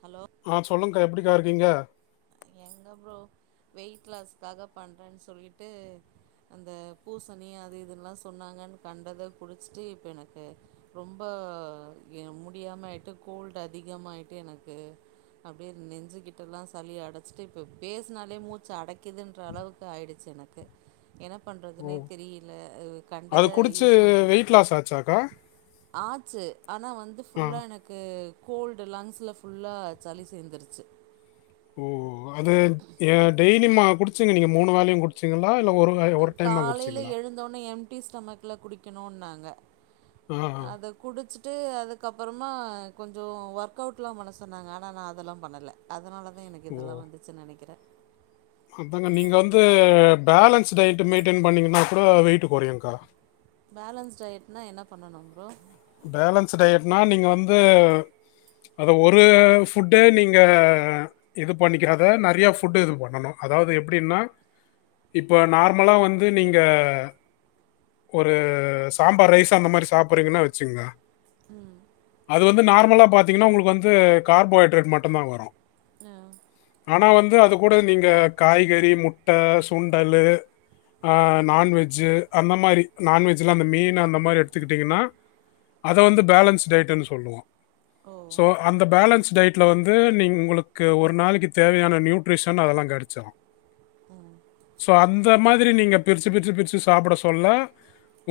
Hello ஆஹ் சொல்லுங்க்கா எப்படிக்கா இருக்கீங்க எங்க அப்புறோம் வெயிட் லாஸ்க்காக பண்ணுறேன்னு சொல்லிட்டு அந்த பூசணி அது இதெல்லாம் சொன்னாங்கன்னு கண்டதை குடிச்சிட்டு இப்போ எனக்கு ரொம்ப முடியாம ஆயிட்டு கோல்டு அதிகமாகாயிட்டு எனக்கு அப்படியே நெஞ்சிக்கிட்டெலாம் சளி அட இப்ப பேசினாலே மூச்சு அடைக்குிதுன்ற அளவுக்கு ஆயிடுச்சு எனக்கு என்ன ஓ! பண்றதுனே தெரியல அது கண்டத குடிச்சு வெயிட் லாஸ் ஆச்சாக்கா ஆச்சி ஆனால் வந்து ஆ. ஃபுல்லாக எனக்கு கோல்டு லங்ஸ்ல ஃபுல்லா சளி சேந்துருச்சு ஓ அது டெய்லிமா குடிச்சிங்க நீங்க மூணு வேலையு குடிச்சிங்களா காலையில எழுந்தோனே எம்டி ஸ்டமக்ல குடிக் க்கணுனாங்க ஆ, ஆ. அத குடிச்சுட் குடிச்சிட்டு அதுக்கப்புறமா கொஞ்சோ ஒர்க் அவுட்லா பண்ண சொன்னாங்க ஆனா நா அதெல்லா பண்ணல அதனால [unintelligible] எனக்கு இதெல்லாம வந்துச்சு நெனக்குறே. அது நீங்க வந்து பேலன்ஸ் டயட் மெயின்டென் பண்ணீங்கன்னா கூட வெயிட் கொறையுக்கா பேலன்ஸ் டயட்னா என்ன பண்ணணும் ப்ரோ பேலன்ஸ் டயட்னா நீங்க வந்து அத ஒரு ஃபுட்டு நீங்க அ இது பண்ணிக்காத நெறையா ஃபுட்டு இது பண்ணணு அதாவது எப்டின்னா இப்போ நார்மலா வந்து நீங்க ஒரு சாம்பார் ரைஸ் அந்த மாரி சாப்ட்றீங்கன்னா வச்ச சிங்கா ம் அது வந்து நார்மலா பாத்தீங்கன்னா உங்களுக்கு வந்து கார்போஹைட்ரேட் மட்டும்தா வரு ஆனா வந்து அது கூட நீங்க காய்கறி முட்டை சுண்டலு ஆ நான்வெஜ்ஜு அந்த மாரி நான்வெஜ்ஜ்லா அந்த மீன் அந்த மாரி எடுத்துக்கிட்டீங்கன்னா அத வந்து பேலன்ஸ் டையட்னு சொல்லுவோ ஓ சோ அந்த பேலன்ஸ் டையட்டுல வந்து உங்களுக்கு ஒரு நாளைக்கி தேவையான நியூட்ரிஷன் அதெல்லா கெடைச்சுடும் ம் சோ அந்த மாதிரி நீங்க பிருச்சு பிருச்சு பிருச்சு சாப்ட சொல்ல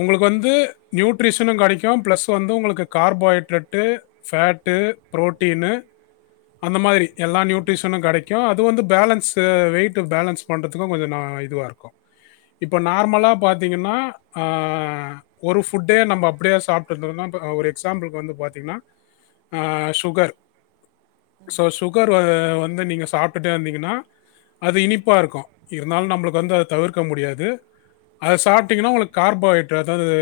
உங்களுக்கு வந்து நியூட்ஷனும் கெடைக்கு ப்ளஸ் வந்து உங்களுக்கு கார்போஹைட்ரேட்டு ஃபேட்டு ப்ரோட்டீனு அந்த மாதிரி எல்லா நியூட்ரிஷனும் கெடைக்கும் அது வந்து பேலன்ஸ்சு வெயிட் பேலன்ஸ் பண்றதுக்கும் கொஞ்சோ ந இதுவா இருக்கும் இப்ப நார்மலா பாத்தீங்கன்னா ஆ ஒரு ஃபுட்டே நம்ப அப்டியே சாப்ட்டுருந்தோ தா ஒரு எக்ஸாம்பிளுக்கு வந்து பாத்தீங்கன்னா ஆ சுகர் சோ சுகர் அ வந் வந்து நீங்க சாப்டுட்டே இருந்தீங்கன்னா அது இனிப்பா இருக்கு இருந்தாலு நம்ளுக்கு வந்து அது தவிர்க்க முடியாது அது சாப்டீங்கன்னா ஒங்களுக்கு கார்போஹைட்ரேட் அதாவது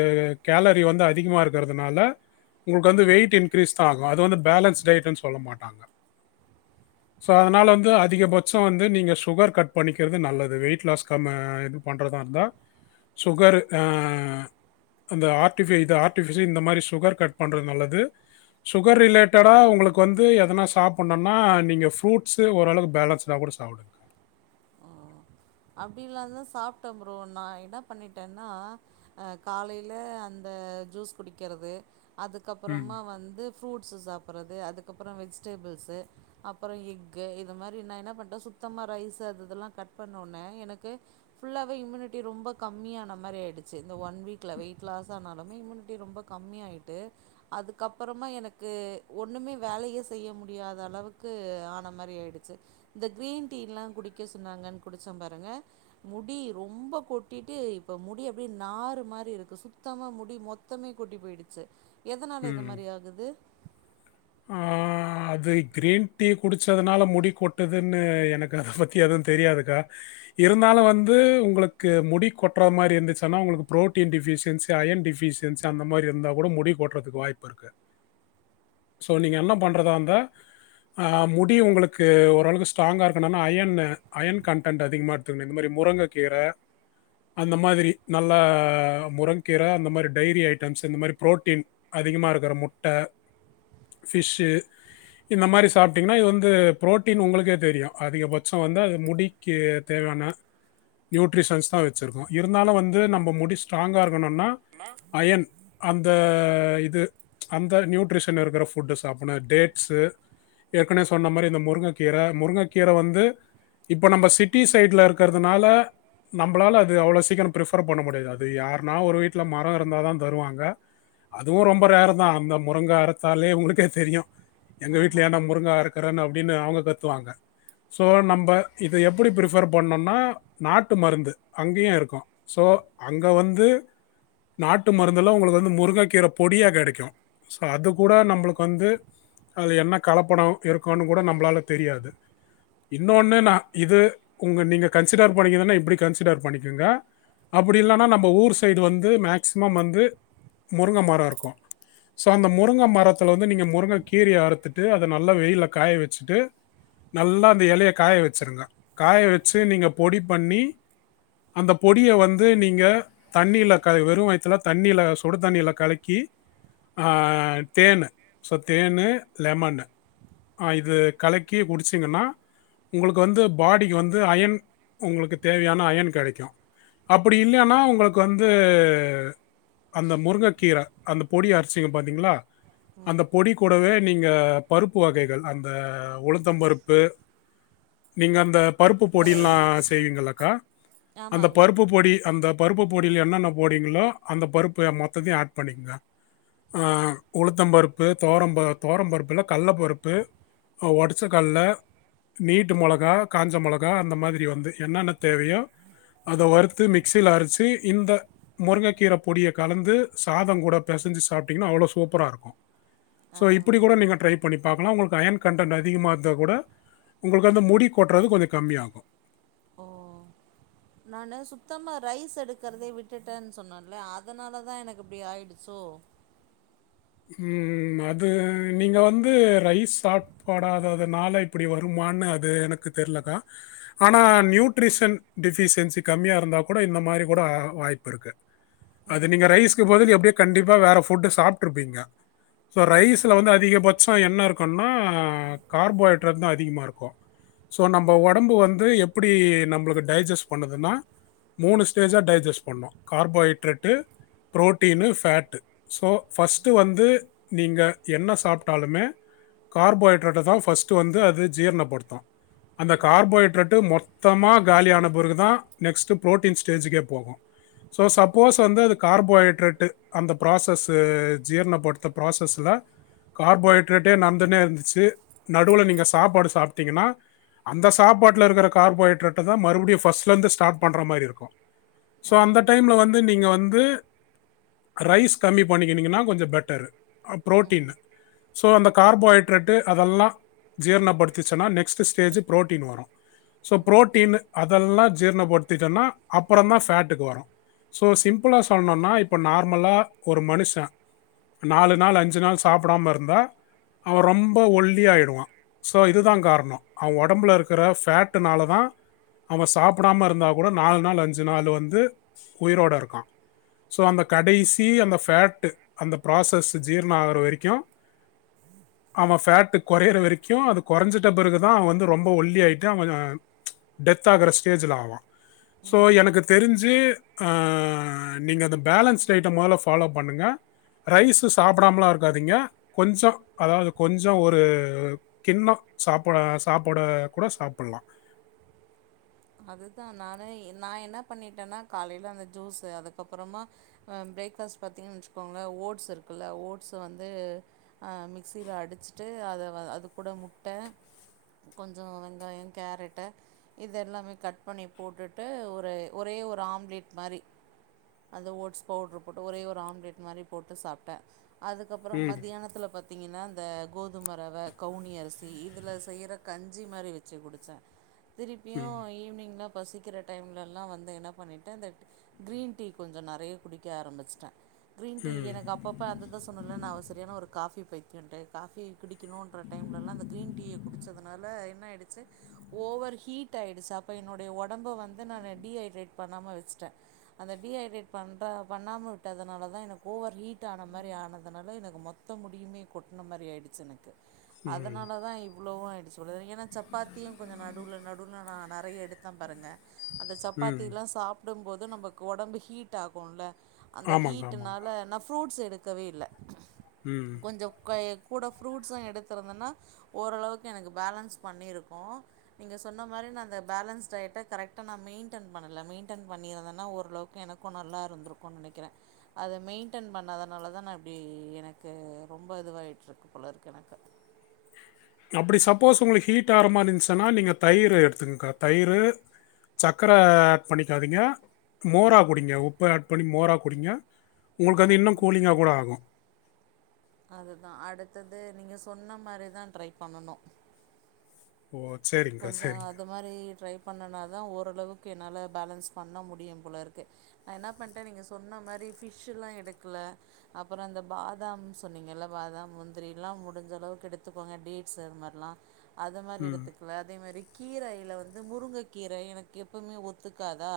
கேலரி வந்து அதிகமா இருக்கறதுனால ஒங்களுக்கு வந்து வெயிட் இன்க்ரீஸ் தா ஆகு அது வந்து பேலன்ஸ்ட் டயட்னு சொல்ல மாட் ஆ சோ அதனால வந்து அதிகபட்சம் வந்து நீங்க சுகர் கட் பண்ணிக்கறது நல்லது வெயிட் லாஸ் கம்ம இது பண்றதா இருந்தா சுகர் ஆ அந்த ஆர் டி ஃபீ இது ஆர் டி ஃபீ சி இந்த மாரி சுகர் கட் பண்றது நல்லது சுகர் ரிலேட்டடா உங்களுக்கு வந்து எதனா சாப்பட்னுனா நீங்க ஃப்ரூட்ஸு ஓரளவுக்கு பேலன்ஸ்டா கூட சாப்டுங்க அப்டி எல்லா தா சாப்ட்டே ப்ரோ நா என்ன பண்ணிட்டேன்னா அஹ் காலையில அந்த ஜூஸ் குடிக்கிறது ம், அதுக்கப்புறமா வந்து ஃப்ரூ ஸு சாப்பறது அதுக்கப்பறோ வெஜிடபிள்ஸூ அப்பறம் எஃகு இந்த மாறி நா என்ன பண்ணிட்டே சுத்தமா ரைஸ் அது இதுலா கட் பண்ணிட் இன்னொன்னு எனக்கு ஃபுல்லாவே இம்யூனிட்டி ரொம்ப கம்மியான மாறி ஆயிடுச்சு இந்த ஒன் வீக்ல வெயிட் லாஸ் ஆனாலுமே இம்யூனிட்டி ரொம்ப கம்மியாயிட்டு அதுக்கப்பறமா எனக்கு ஒன்னுமே வேலையே செய்ய முடியாத அளவுக்கு ஆன மாறி ஆயிடுச்சு இந்த கிரீன் டீ லா குடிக்க சொன்னாங்க குடிச்சே பாருங்க முடி ரொம்ப கொட்டிட்டு இப்ப முடி அப்டி நாறு மாதிரி இருக்கு சுத்தமா முடி மொத்தமே கொட்டி போயிடுச்சு எதனால இந்த ம். மாரி ஆகுது ஆ அது கிரீன் டீ குடிச்சதுனால முடி கொட்டுதுன்னு எனக்கு அத பத்தி எதுவு தெரியாதுக்கா இருந்தாலு வந்து உங்களுக்கு முடி கொட்ற மாரி இருந்துச்சுன்னா உங்களுக்கு ப்ரோட்டீன் டிஃபிஷியன்சி அயன் டிஃபிஷியன்சி அந்த மாரி இருந்தா கூட முடி கொட்றதுக்கு வாய்ப்பு இருக்கு சோ நீங்க என்ன பண்றதா இருந்தா ஆ முடி உங்களுக்கு ஓரளவுக்கு ஸ்ட்ராங்கா இருக்கணுனா அயன்னு அயன் கன்டன்ட் அதிகமா எடுத்துக்கணு இந்த மாரி முருங்கைக்கீர அந்த மாரி நல்லா முருங்கக்கீர அந்த மாரி டைரி ஐட்டம்ஸ் இந்த மாரி புரோட்டீன் அதிகமா இருக்கிற முட்ட பிஷ்ஷு இந்த மாரி சாப்பிட்டீங்கன்னா இது வந்து புரோட்டீன் உங்களுக்கே தெரியு அதிகபட்சம் வந்து அது முடிக்கு தேவையான நியூட்ரிஷன்ஸ் தா வச்சிருக்கு இருந்தாலு வந்து நம்ம முடி ஸ்ட்ராங்கா இருக் பண்ணுன்னா அயன் அந்த இது அந்த நியூட்ரிஷன் இருக்கிற ஃபு ஃபுட் சாப்டனு டேட்ஸ் ஏற்கனவே சொன்ன மாரி இந்த முருங்கைக்கீர முருங்கைக்கீர வந்து இப்ப நம்ம சிட்டி சைட்ல இருக்கிறதுனால நம்மளால அது அவ்ளவு சீக்கரம் ப்ரிஃபர் பண்ண முடியாது அது யாருனா ஒரு வீட்ல மரம் இருந்தா தா தருவாங்க அதுவு ரொம்ப ரேர் தா அந்த முருங்க அறுத்த லே உங்களுக்கே தெரியும் எங்க ஆமா வீட்டுல ஏன்டா முருங்கா அறுக்கறன்னு அப்டினு அவுங்க கத்துவாங்க சோ நம்ப இத எப்புடி ப்ரிஃபர் பண்ணுனா நாட்டு மருந்து அங்கயு இருக்கு சோ அங்க வந்து நாட்டு மருந்துல ஒங்களுக்கு வந்து முருங்கைக்கீர பொடியா கெடைக்கு சோ அது கூட நம்ளுக்கு வந்து அது என்ன கலப்படம் இருக்குன் கூட நம்ளால தெரியாது இன்னொனு நா இது உங்க நீங்க கன்சிடர் பண்ணீங்கதனா இப்புடி கன்சிடர் பண்ணிக்கங்க அப்புடி இல்லனா நம்ம ஊர் சைடு வந்து மேக்சிமம் வந்து முருங்க மரம் இருக்கும் சோ அந்த முரு முருங்க மரத்துல வந்து நீங்க முருங்க கீரய அறுத்துட்டு அத நல்லா வெயில்ல காய வச்சுட்டு நல்லா அந்த எலய காய வச்சுருங்க காய வச்சு நீங்க பொடி பண்ணி அந்த பொடிய வந்து நீங்க தண்ணியில க வெறு வயித்துல தண்ணியில சுடு தண்ணியில கலக்கி ஆஹ் தேனு சோ தேனு லெமனு ஆஹ் இது கலக்கி குடிச்சீங்கன்னா உங்களுக்கு வந்து பாடிக்கு வந்து அயன் உங்களுக்கு தேவையான அயன் கெடைக்கு அப்படி இல்லைன்னா உங்களுக்கு வந்து அந்த முருங்கைக்கீர அந்த பொடி அரச்சிங்க பாத்தீங்களா அந்த ம் பொடி கூடவே நீங்க பருப்பு வகைகள் அந்த உளுந்தப் பருப்பு நீங்க அந்த பருப்பு பொடில்லா செய்வீங்களக்கா அந்த ஆமாங் பருப்பு பொடி அந்த பருப்பு பொடில என்னென்ன போடிங்களோ அந்த பருப்ப மொத்தத்தையு ஆட் பண்ணிக்கங்க ஆ உளுத்தம் பருப்பு தொவரம்ப தொவரம் பருப்பில்ல கடல பருப்பு ஒடைச்ச கடல நீட்டு மொளகா காஞ்ச மொளகா அந்த மாரி வந்து என்னென்ன தேவையோ அத வறுத்து மிக்சியில அரச்சு இந்த முருங்கைக்கீர பொடிய கலந்து சாதம் கூட பெசஞ்சு சாப்ட்டிங்கன்னா அவ்வளோ சொ சூப்பராக இருக்கு ஆ ஸோ இப்படி கூட நீங்க ட்ரை பண்ணி பாக்கலா உங்ளுக்கு அயன் கன்டென்ட் அதிகமாகருந்த கூட உங்களுக்கு அந்த முடி கொட்றது கொஞ்ச கம்மியாகு ஓ நானு சுத்தமா ரைஸ் எடுக்கிறதே விட்டுட்டேனு சொன்னேல அதுனாலதா எனக்கு இப்டி ஆயிடுச்சோ உம் அது நீங்க வந்து ரைஸ் சாப்படாததுனால இப்டி வருமான்னு அது எனக்கு தெர்லக்கா ஆனா நியூட்ரிஷன் டிஃபிசியன்சி கம்மியா இருந்தா கூட இந்த மாரி கூட வ வாய்ப்பு இருக்கு அது ம் நீங்க ரைஸ்க்கு பதில் எப்டியோ கண்டிப்பா வேற ஃபுட்டு சாப் டுறிப்பிங்க சோ ரைஸ்ல வந்து அதிகபட்சோ என்ன இருக்குனா கார்ஃபோஹைட்ரேட் தா அதிகமா இருக்கு சோ நம்ப ஆ ஒடம்பு வந்து எப்டி நம்ளுக்கு டைஜெஸ்ட் பண்ணுதுனா மூனு ஸ்டேஜா டைஜெஸ்ட் பண்ணு carbohydrate protein fat so first வந்து நீங்க என்ன சாப்ட்டாலுமே கார்ஃபோஹைட்ரேட்ட தா ஃபர்ஸ்ட்டு வந்து அது ஜீரணப்படுத்து அந்த கார்ஃபோஹைட்ரேட்டு மொத்தமா காலியான பிறகு தா நெக்ஸ்ட்டு ப்ரோட்டீன் ஸ்டேஜுக்கே போகு ஸோ சப்போஸ் வந்து அது கார்ஃபோஹைட்ரேட்டு அந்த ப்ராசஸ் ஜீர்ணப்படுத்த ப்ராசஸ்ல கார்ஃபோஹைட்ரேட்டே நட்ந்துனே இருந்துச்சு நடுவுல நீங்க சாப்பாடு சாப்பிட்டீங்கன்னா அந்த சாப்பாட்ல இருக்கிற கார்ஃபோஹைட்ரேட்டை தா மறுபடியும் ஃபஸ்ட்லருந்து ஸ்டார்ட் பண்ணுற மாரி இருக்கு சோ ஆ அந்த டைம்ல வந்து நீங்க வந் ரைஸ் கம்மிப் பண்ணிகினீங்கன்னா கொஞ்ச பெட்டெர்ரு அ ம் ப்ரோட்டீன் சோ கார்பஹைரேட் ஆதலா ஜீரணம் படுத்துச்சின்னா ப்ரோட்டீன் வரு சோ ப்ரோட்டின் அதலா அப்பறந்தா பேட்டுக்கு வரு சோ சிம்பிள்லா சொல்லணுனா இப்ப நார்மலா ஒரு மனுஷ நாலு நாள் அஞ்சு நாள் சாப்பிடாம இருந்தா அவன் ரொம்ப ஒல்லியாயிடுவான் ஸோ இதுதா கார்ணோ அவன் ஒடம்புல இருக்குற ஃபேட்டுனால தா அவன் சாப்பிடாம இருந்தா கூட நாலு நாள் அஞ்சு நாள் வந்து உயிரோட இருக்கான் ஸோ அந்த கடைசி அந்த பேட்டு அந்த பிராஸஸ் ஜீரணம் ஆகுற வரைக்கு ஆமா பேட்டு கொறையுற வரைக்கு அது கொரஞ்சுட்டா பெறகுதா அவ வந்து ரொம்ப ஒல்லி ஆய்ட்டு ஆ டெத் ஆகுற ஸ்டேஜ்லா ஆவா சோ எனக்கு தெருஞ் அஹ் நீங்க அந்த பேலன்ஸ் டேட்ட ஃபால்லோ பண்ணுங்க ரைஸு சாப்டாமலா இருக்காதீங்க கொஞ்சொ அதாவ்து கொஞ்சொ ஒரு கிண்ணோ சாப்ப சாப்பாட கூட சாப்பிட்லா அதுதா நானு நா என்ன பண்ணிட்டேன்னா காலையில அந்த ஜூஸு அதுக்கப்பறமா பிரேக்ஃபாஸ்ட் பார்த்தீங்னு வச்சக்கோங்களே ஓட்ஸ் இருக்குல்ல ஓட்ஸு வந்து அ மிக்ஸியில அடுச்சிட்டு அத வ அதுகூட முட்ட கொஞ்ச வெங்காயோ கேரட்டை இது எல்லாமே கட் பண்ணி போட்டுட்டு ஒரு ஒரே ஒரு ஆம்லேட் மாரி அது ஓட்ஸ் பவுட்ரு போட்டு ஒரே ஒரு ஆம்லேட் மாரி போட்டு சாப்ட்டே அதுக்கப்புறோ ம் மத்தியானத்துல பாத்தீங்கன்னா இந்த கோதும ரவ கவுனி அரிசி இதுல செய்யற கஞ்சி மாரி வச்சு குடிச்சே திருப்பியு ஈ ங்லா பசிக்கிற டைம்லலா வந்து என்ன பண்ணிட்டே இந்த கிரீன் டீ கொஞ்சோ நறைய குடிக்க ஆரம்பிச்சுட்டே கிரீன் டீ எனக்கு அப்பப்ப அததா சொன்னுல நா ஒரு சரியான ஒரு காஃபி பைத்தியண்ட்டு காஃபி குடிக்கணுன்ற டைம்லலா அந்த கிரீன் டீய குடிச்சதுனால என்ன ஆயிடுச்ச ஓவர் ஹீட் ஆயிடுச்சு அப் அப்ப என்னுடைய ஒடம்ப வந்து நானு டீஹைட்ரேட் பண்ணாம வச்சுட்ட அந்த டீஹைட்ரேட் பண்ணற பண்ணாம விட்டதுனாலதா எனக்கு ஓவர் ஹீட் ஆன மாரி ஆனதுனால எனக்கு மொத்த முடியுமே கொட்ன மாரி ஆயிடுச்சு எனக் கு அதனாலதா இவ்வளவு எப்படி சொல்றது ஏன்னா சப்பாத்தியு கொஞ்ச நடுவுல நடுவுல நான் நறைய எடுத்தம் பாருங்க அந்த ம் சப்பாத்திலா சாப் சாப்டும்போது நமக்கு உடம்பு ஹீட் ஆகுல்ல அந்த ஆமாங்க ஆமாங்க ஹீட்னால நா ஃப்ரூட்ஸ் எடுத் க்கவே இல்ல ம் கொஞ்ச கை கூட ஃப்ரூட்ஸும் எடுத்தருந்தன்னா ஓரளவுக்கு எனக்கு பேலன்ஸ் பண்ணியிருக்கு நீங்க சொன்ன மாரி நா அந்த பேலன்ஸ் டயட்ட கரெக்டா நா மெயின்டன் பண்ணல மெயின்டன் பண்ணிருந்தனா ஓரளவுக்கு எனக்கு நல்லாருந்துருக்குன் நெனைக்கிற அத மெயின்டன் பண்ணாதனால தான் நான் இப்பிடி எனக்கு ரொம்ப இதுவாயிட்ருக்கு போல இருக்கு எனக்கு அப்படி சப்போஸ் உங்களுக்கு ஹீட் ஆகற மாரி இருந்துச்சுன்னா நீங்க தயிர் எடுத்துக்கங்கக்கா தயிரு சக்கரை ஆட் பண்ணிக்காதீங்க மோரா குடிங்க உப்பு ஆட் பண்ணி மோரா குடிங்க உங்களுக்கு அது இன்னு ம் கூலிங்கா கூட ஆகும் அதுதா அடுத்தது நீங்க சொன்ன மாரிதா ட்ரை பண்ணணு ஓ சரிங்க்கா சரிங்க்கா பண்ணுனாதா ஓரளவுக்கு என்னால பேலன்ஸ் பண்ண முடியும் போல இருக்கு நா என்ன பண்ட்ட நீங்க சொன்ன மாரி ஃபிஷ்ல்லா எடுக்கல அப்புற அந்த பாதாம் சொன்னீங்கல்ல பாதாம் முந்திரிலா முடிஞ்ச அளவுக்கு எடுத்துக்கோங்க டேட்ஸ் அது மாரிலா அது மாரி ம் எடுத்துக் அதே மாரி கீரையில வந்து முருங்க கீரை எனக்கு எப்பவுமே ஒத்துக்காதா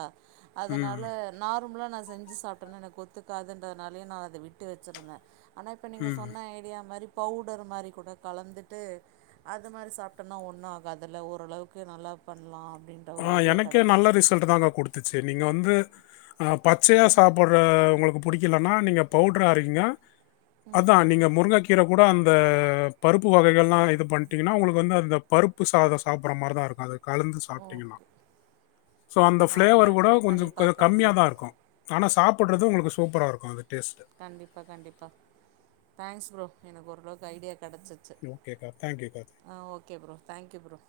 ம் அதனால நா ர்மலா நா செஞ்சு சாப்ட்டனா எனக்கு ஒத்துக்காதுன்றதனாலயே நா அத விட்டு வச்சிருந்த ஆனா இப்ப நீங்க ம் சொன்ன ஐடியா மாரி பவுடர் மாரி கூட கலந்துட்டு அது மாரி சாப்பிட்டனா ஒன்னு ஆ காதுல ஓரளவுக்கு நல்லா பண்லா ஆஹ் எனக்கே நல்ல ரிசல்ட்தாக்கா குடுத்துச்சு நீங்க வந்து அஹ் பச்சையா சாப்படுற உங்களுக்கு புடிக்கலன்னா நீங்க பவுடரா அரைங்க அதா நீங்க முருங்கைக்கீரை கூட அந் ந்த பருப்பு வகைகள்லாம் இது பண்ணிட்டீங்கன்னா உங்களுக்கு வந்து அந்த பருப்பு சாதம் சாப்பிடற மாதிரி தா இருக்கும் அத கலந்து ங்கனா ஓகே சோ அந்த அப்போ நான் அது ஃபிளேவர் மாதிரி கூட ட்ரை பண்ணி கொஞ்சம் பார்க்குறேன் கம்மியா ப்ரோ தா இருக்கும் ஆனா சாப்பிடுறது உங்களு கு சூப்பரா இருக்கு அது டேஸ்ட்டு. கண்டிப்பா கண்டிப்பா தேங்க்ஸ் ப்ரோ எனக்கு ஓரளவுக்கு கைடென் கிடச்சிச்சு ஓகேக்கா. தேங்க்யூக்கா. ஆ okay bro thank you bro